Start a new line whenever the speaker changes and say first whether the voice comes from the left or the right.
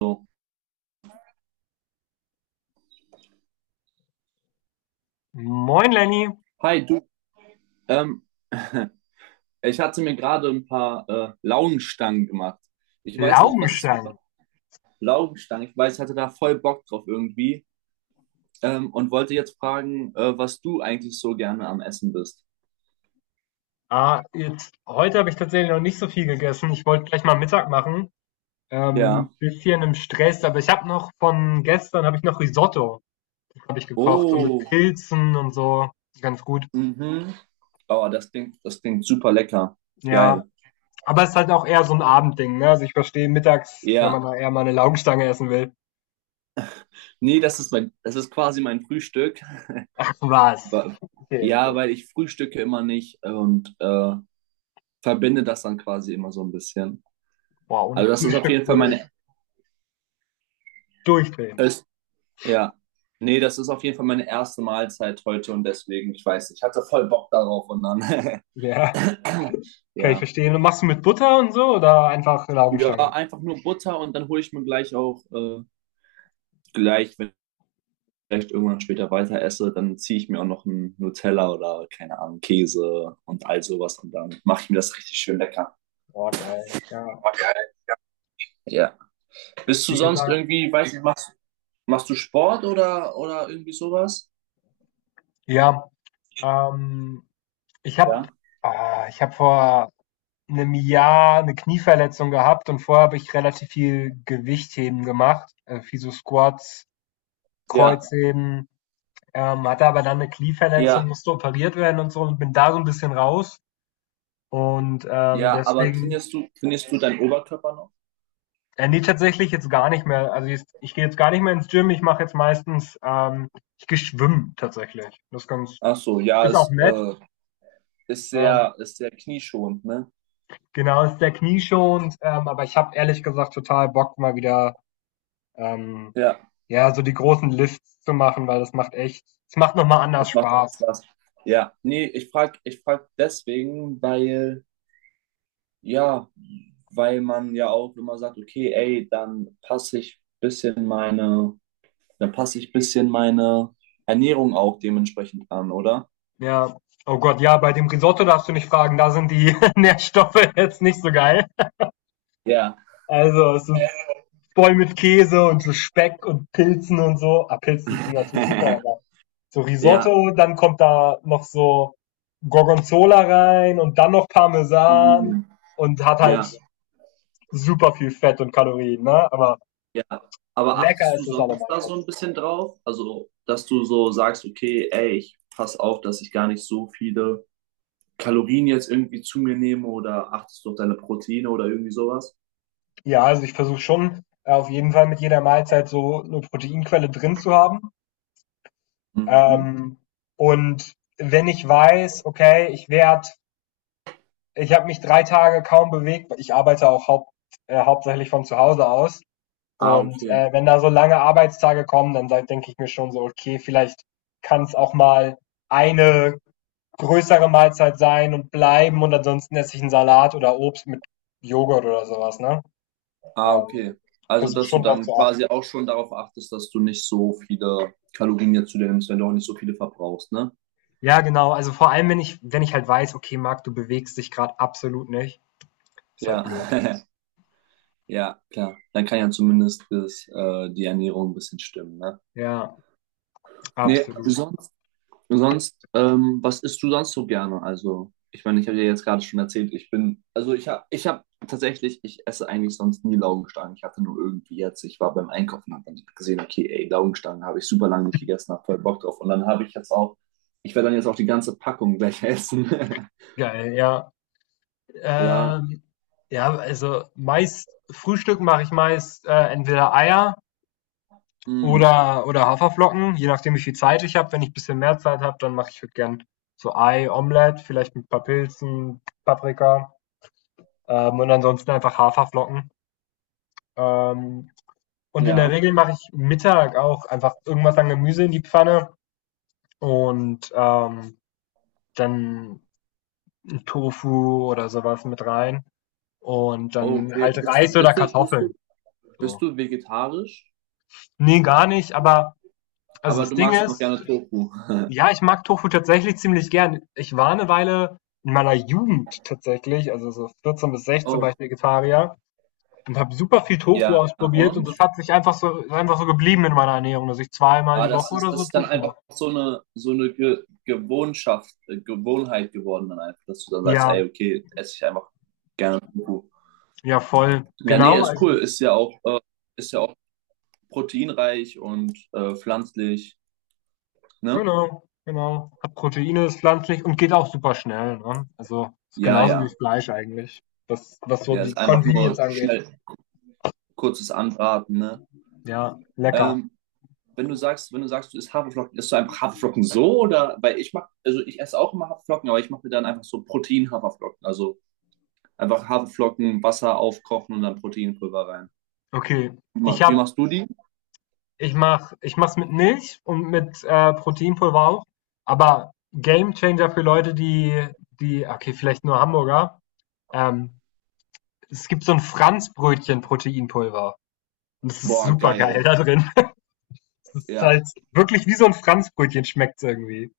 right: So.
left: Moin Lenny,
right: Hi, du, ähm, ich hatte mir gerade ein paar Laugenstangen gemacht. Ich weiß nicht, was ist
left: Laugenstangen.
right: über Laugenstangen? Ich weiß, ich hatte da voll Bock drauf irgendwie und wollte jetzt fragen, was du eigentlich so gerne am Essen bist.
left: Ah, jetzt, heute habe ich tatsächlich noch nicht so viel gegessen. Ich wollte gleich mal Mittag machen.
right: Ja.
left: Bisschen im Stress, aber ich habe noch von gestern habe ich noch Risotto, habe ich gekocht, so mit
right: Oh,
left: Pilzen und so. Ganz gut.
right: mhm. Oh, das klingt super lecker.
left: Ja,
right: Geil.
left: aber es ist halt auch eher so ein Abendding, ne? Also ich verstehe mittags, wenn man
right: Ja.
left: da eher mal eine Laugenstange essen will.
right: Nee, das ist quasi mein Frühstück.
left: Ach was?
right: Wa-
left: Okay,
right: Ja,
left: okay.
right: weil ich frühstücke immer nicht und verbinde das dann quasi immer so ein bisschen.
left: Boah, ohne
right: Also das ist auf
left: Frühstück
right: jeden Fall
left: würde ich
right: meine,
left: durchdrehen.
right: es- Ja, nee, das ist auf jeden Fall meine erste Mahlzeit heute und deswegen, ich weiß, nicht, ich hatte voll Bock darauf und dann,
left: Ja, kann ich
right: ja,
left: verstehen. Und machst du mit Butter und so oder einfach eine
right: ja,
left: Laugenstange?
right: einfach nur Butter und dann hole ich mir gleich auch wenn ich vielleicht irgendwann später weiter esse, dann ziehe ich mir auch noch einen Nutella oder keine Ahnung Käse und all sowas und dann mache ich mir das richtig schön lecker.
left: Boah, geil. Ja.
right: Okay. Ja. Bist du
left: Wie
right: sonst
left: gesagt,
right: irgendwie, weiß nicht, machst du Sport oder irgendwie sowas?
left: ja, ähm, ich habe
right: Ja.
left: ich habe vor 'nem Jahr eine Knieverletzung gehabt, und vorher habe ich relativ viel Gewichtheben gemacht, viel so Squats,
right: Ja,
left: Kreuzheben, hatte aber dann eine Knieverletzung,
right: ja.
left: musste operiert werden und so und bin da so ein bisschen raus und,
right: Ja, aber
left: deswegen
right: trainierst du deinen Oberkörper noch?
left: ne, tatsächlich jetzt gar nicht mehr. Also, jetzt ich gehe jetzt gar nicht mehr ins Gym. Ich mache jetzt meistens, ich gehe schwimmen tatsächlich. Das ist ganz,
right: Ach so, ja,
left: ist auch nett,
right: ist
left: ähm
right: sehr, ist sehr knieschonend, ne?
left: genau, ist sehr knieschonend, aber ich habe ehrlich gesagt total Bock, mal wieder ähm,
right: Ja,
left: ja, so die großen Lifts zu machen, weil das macht echt, es macht nochmal
right: das
left: anders
right: macht echt
left: Spaß.
right: Spaß. Ja, nee, ich frag deswegen, weil, ja, weil man ja auch immer sagt, okay, ey, dann passe ich bisschen meine Ernährung auch dementsprechend an, oder?
left: Ja. Oh Gott, ja, bei dem Risotto darfst du nicht fragen, da sind die Nährstoffe jetzt nicht so geil.
right: Ja.
left: Also es ist voll mit Käse und so Speck und Pilzen und so. Ah, Pilzen sind natürlich super, aber so
right: Ja.
left: Risotto, dann kommt da noch so Gorgonzola rein und dann noch Parmesan
right: Mm,
left: und hat halt
right: ja.
left: super viel Fett und Kalorien, ne? Aber
right: Ja, aber
left: lecker
right: achtest du
left: ist es
right: sonst
left: allemal
right: da so ein
left: trotzdem.
right: bisschen drauf? Also, dass du so sagst, okay, ey, ich pass auf, dass ich gar nicht so viele Kalorien jetzt irgendwie zu mir nehme oder achtest du auf deine Proteine oder irgendwie sowas?
left: Ja, also ich versuche schon auf jeden Fall mit jeder Mahlzeit so eine Proteinquelle drin zu haben.
right: Mhm.
left: Ähm, und wenn ich weiß, okay, ich habe mich 3 Tage kaum bewegt, ich arbeite auch hauptsächlich von zu Hause aus.
right: Ah,
left: Und
right: okay.
left: wenn da so lange Arbeitstage kommen, dann denke ich mir schon so, okay, vielleicht kann es auch mal eine größere Mahlzeit sein und bleiben, und ansonsten esse ich 'n Salat oder Obst mit Joghurt oder sowas, ne?
right: Ah, okay.
left: Ähm,
right: Also,
left: Versuche
right: dass du
left: schon drauf
right: dann
left: zu
right: quasi
left: achten.
right: auch schon darauf achtest, dass du nicht so viele Kalorien jetzt zu dir nimmst, wenn du auch nicht so viele verbrauchst, ne?
left: Ja, genau. Also, vor allem, wenn ich halt weiß: „Okay, Marc, du bewegst dich gerade absolut nicht.“ Ist halt
right: Ja,
left: blöd.
right: ja, klar. Dann kann ja zumindest das, die Ernährung ein bisschen stimmen, ne?
left: Ja,
right: Nee,
left: absolut.
right: sonst Sonst, was isst du sonst so gerne? Also, ich meine, ich habe dir jetzt gerade schon erzählt, ich bin, also ich habe tatsächlich, ich esse eigentlich sonst nie Laugenstangen. Ich hatte nur irgendwie jetzt, ich war beim Einkaufen und habe dann gesehen, okay, ey, Laugenstangen habe ich super lange nicht gegessen, habe voll Bock drauf. Und dann habe ich jetzt auch, ich werde dann jetzt auch die ganze Packung gleich essen.
left: Geil, ja.
right: Ja,
left: Ähm, ja, also, meist Frühstück mache ich meist, entweder Eier
right: mm,
left: oder Haferflocken, je nachdem, wie viel Zeit ich habe. Wenn ich ein bisschen mehr Zeit habe, dann mache ich halt gern so Ei, Omelette, vielleicht mit ein paar Pilzen, Paprika. Und ansonsten einfach Haferflocken. Ähm, und in der
right: ja.
left: Regel mache ich Mittag auch einfach irgendwas an Gemüse in die Pfanne und dann ein Tofu oder sowas mit rein. Und
right: Oh,
left: dann
right: okay,
left: halt Reis oder Kartoffeln.
right: bist
left: So.
right: du vegetarisch?
left: Nee, gar nicht, aber also
right: Aber
left: das
right: du
left: Ding
right: magst einfach
left: ist,
right: gerne Tofu.
left: ja, ich mag Tofu tatsächlich ziemlich gern. Ich war eine Weile in meiner Jugend tatsächlich, also so 14 bis 16 war ich
right: Oh,
left: Vegetarier. Und habe super viel Tofu
right: ja,
left: ausprobiert, und
right: und?
left: das hat sich einfach so, ist einfach so geblieben in meiner Ernährung, dass ich zweimal
right: Aber
left: die Woche oder
right: das
left: so
right: ist dann
left: Tofu
right: einfach
left: mache.
right: so eine Ge Gewohnschaft, Gewohnheit geworden dann einfach, dass du dann sagst, ey,
left: Ja,
right: okay, esse ich einfach gerne Tofu.
left: ja, voll.
right: Ja, nee,
left: Genau,
right: ist
left: also
right: cool. Ist ja auch proteinreich und pflanzlich, ne?
left: genau, genau. Hat Proteine, ist pflanzlich und geht auch super schnell, ne? Also, ist
right: Ja,
left: genauso wie
right: ja.
left: Fleisch eigentlich, was so
right: Ja, ist
left: die
right: einfach
left: Convenience
right: nur
left: angeht.
right: schnell kurzes Anbraten, ne?
left: Ja, lecker.
right: Ähm, wenn du sagst, du isst Haferflocken, isst du einfach Haferflocken so oder? Weil ich mach, also ich esse auch immer Haferflocken, aber ich mache mir dann einfach so Protein-Haferflocken. Einfach Haferflocken, Wasser aufkochen und dann Proteinpulver rein.
left: Okay, ich
right: Wie
left: habe
right: machst du die?
left: ich mache es mit Milch und mit Proteinpulver auch, aber Gamechanger für Leute, die okay, vielleicht nur Hamburger, ähm es gibt so ein Franzbrötchen-Proteinpulver. Und das ist
right: Boah,
left: supergeil
right: geil.
left: da drin. Es ist
right: Ja.
left: halt wirklich, wie so ein Franzbrötchen schmeckt es irgendwie.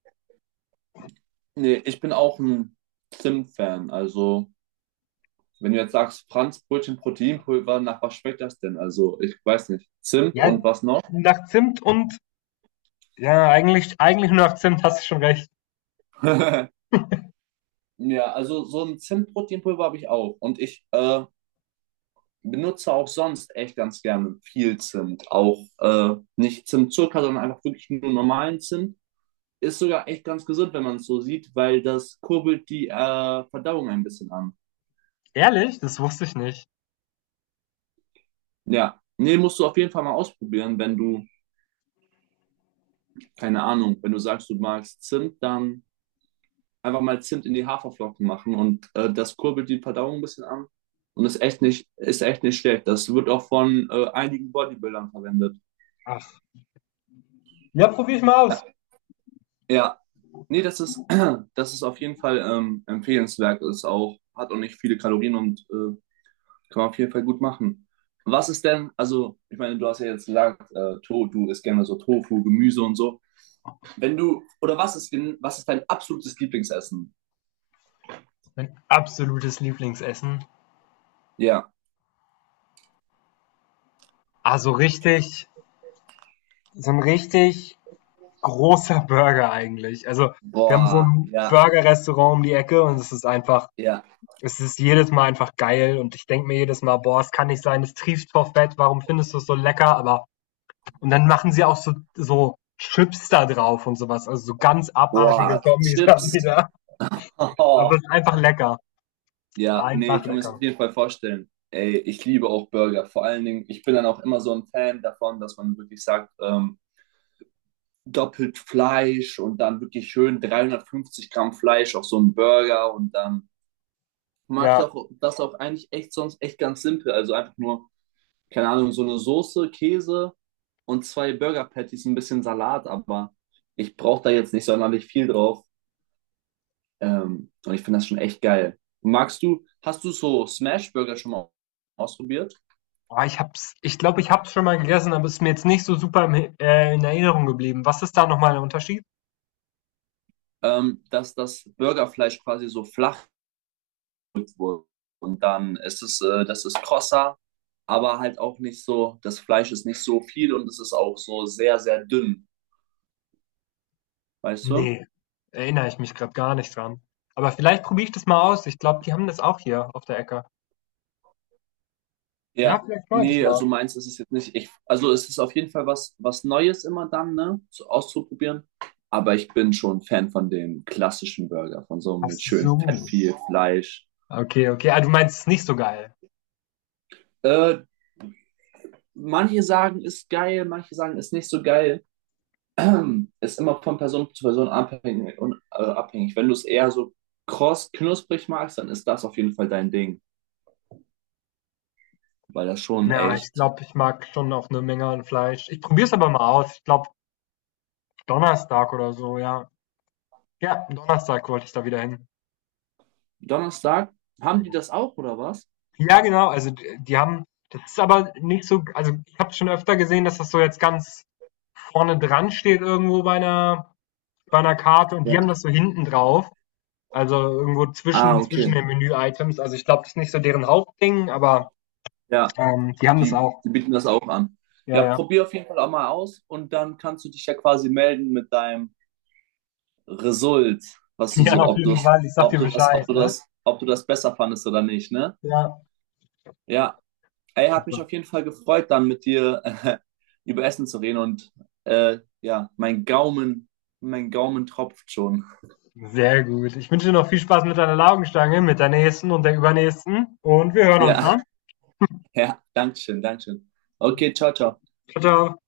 right: Nee, ich bin auch ein Zimt-Fan. Also, wenn du jetzt sagst, Franz Brötchen Proteinpulver, nach was schmeckt das denn? Also, ich weiß nicht. Zimt
left: Ja,
right: und was noch?
left: nach Zimt und, ja, eigentlich nur nach Zimt, hast du schon recht.
right: Ja, also so ein Zimt-Proteinpulver habe ich auch. Und ich benutze auch sonst echt ganz gerne viel Zimt. Auch nicht Zimtzucker, sondern einfach wirklich nur normalen Zimt. Ist sogar echt ganz gesund, wenn man es so sieht, weil das kurbelt die Verdauung ein bisschen an.
left: Ehrlich? Das wusste ich nicht.
right: Ja. Nee, musst du auf jeden Fall mal ausprobieren, wenn du, keine Ahnung, wenn du sagst, du magst Zimt, dann einfach mal Zimt in die Haferflocken machen und das kurbelt die Verdauung ein bisschen an und ist echt nicht schlecht. Das wird auch von einigen Bodybuildern verwendet.
left: Ach. Ja, probier ich mal aus.
right: Ja, ja. Nee, das ist, das ist auf jeden Fall empfehlenswert. Ist auch, hat auch nicht viele Kalorien und kann man auf jeden Fall gut machen. Was ist denn, also, ich meine, du hast ja jetzt gesagt, du isst gerne so Tofu, Gemüse und so. Wenn du, oder was ist, denn? Was ist dein absolutes Lieblingsessen?
left: Mein absolutes Lieblingsessen.
right: Ja.
left: Also richtig, so ein richtig großer Burger eigentlich. Also, wir haben so
right: Boah,
left: ein
right: ja,
left: Burger-Restaurant um die Ecke und es ist einfach
right: ja.
left: Es ist jedes Mal einfach geil, und ich denke mir jedes Mal, boah, es kann nicht sein, es trieft vor Fett, warum findest du es so lecker? Und dann machen sie auch so, Chips da drauf und sowas, also so ganz abartige
right: Boah,
left: Kombis haben
right: Chips.
left: die da.
right: Oh.
left: Aber es ist einfach lecker.
right: Ja, nee,
left: Einfach
right: ich kann mir das auf
left: lecker.
right: jeden Fall vorstellen. Ey, ich liebe auch Burger. Vor allen Dingen, ich bin dann auch immer so ein Fan davon, dass man wirklich sagt, doppelt Fleisch und dann wirklich schön 350 Gramm Fleisch auf so einen Burger und dann mache ich
left: Ja.
right: auch das auch eigentlich echt sonst echt ganz simpel. Also einfach nur, keine Ahnung, so eine Soße, Käse und zwei Burger Patties, ein bisschen Salat, aber ich brauche da jetzt nicht sonderlich viel drauf. Und ich finde das schon echt geil. Hast du so Smash Burger schon mal ausprobiert?
left: Ah, ich glaube, ich hab's schon mal gegessen, aber es ist mir jetzt nicht so super in Erinnerung geblieben. Was ist da nochmal der Unterschied?
right: Dass das Burgerfleisch quasi so flach gedrückt wurde. Und dann ist es, das ist krosser, aber halt auch nicht so, das Fleisch ist nicht so viel und es ist auch so sehr, sehr dünn. Weißt du?
left: Nee, erinnere ich mich gerade gar nicht dran. Aber vielleicht probiere ich das mal aus. Ich glaube, die haben das auch hier auf der Ecke. Ja,
right: Ja,
left: vielleicht mache ich das
right: nee, also
left: mal.
right: meins ist es jetzt nicht. Ich, also es ist auf jeden Fall was, was Neues immer dann, ne, so auszuprobieren. Aber ich bin schon Fan von dem klassischen Burger, von so einem
left: Ach
right: mit schön fett
left: so.
right: viel Fleisch.
left: Okay, okay. Ah, du meinst es nicht so geil.
right: Äh, manche sagen, ist geil, manche sagen, ist nicht so geil. Ist immer von Person zu Person abhängig, Wenn du es eher so kross, knusprig magst, dann ist das auf jeden Fall dein Ding. Weil das schon
left: Na, ich
right: echt.
left: glaube, ich mag schon auch eine Menge an Fleisch. Ich probiere es aber mal aus. Ich glaube, Donnerstag oder so, ja. Ja, Donnerstag wollte ich da wieder hin.
right: Donnerstag, haben die
left: Mhm.
right: das auch oder was?
left: Ja, genau, also d die haben, das ist aber nicht so, also, ich habe schon öfter gesehen, dass das so jetzt ganz vorne dran steht irgendwo bei einer Karte, und die haben
right: Ja.
left: das so hinten drauf, also, irgendwo
right: Ah,
left: zwischen
right: okay.
left: den Menü-Items. Also, ich glaube, das ist nicht so deren Hauptding, aber,
right: Ja.
left: die haben das
right: Die,
left: auch.
right: die bieten das auch an.
left: Ja,
right: Ja,
left: ja.
right: probier auf jeden Fall auch mal aus und dann kannst du dich ja quasi melden mit deinem Result, was du
left: Ja,
right: so,
left: auf
right: ob du,
left: jeden Fall. Ich sag
right: ob
left: dir
right: du das,
left: Bescheid,
right: ob du
left: ne?
right: das, ob du das besser fandest oder nicht, ne?
left: Ja.
right: Ja, ey, hat
left: Super.
right: mich auf jeden Fall gefreut, dann mit dir über Essen zu reden und ja, mein Gaumen tropft schon.
left: Sehr gut. Ich wünsche dir noch viel Spaß mit deiner Laugenstange, mit der nächsten und der übernächsten. Und wir hören uns,
right: Ja,
left: ne?
right: ja, Dankeschön, Dankeschön. Okay, ciao, ciao.
left: Ciao, ciao.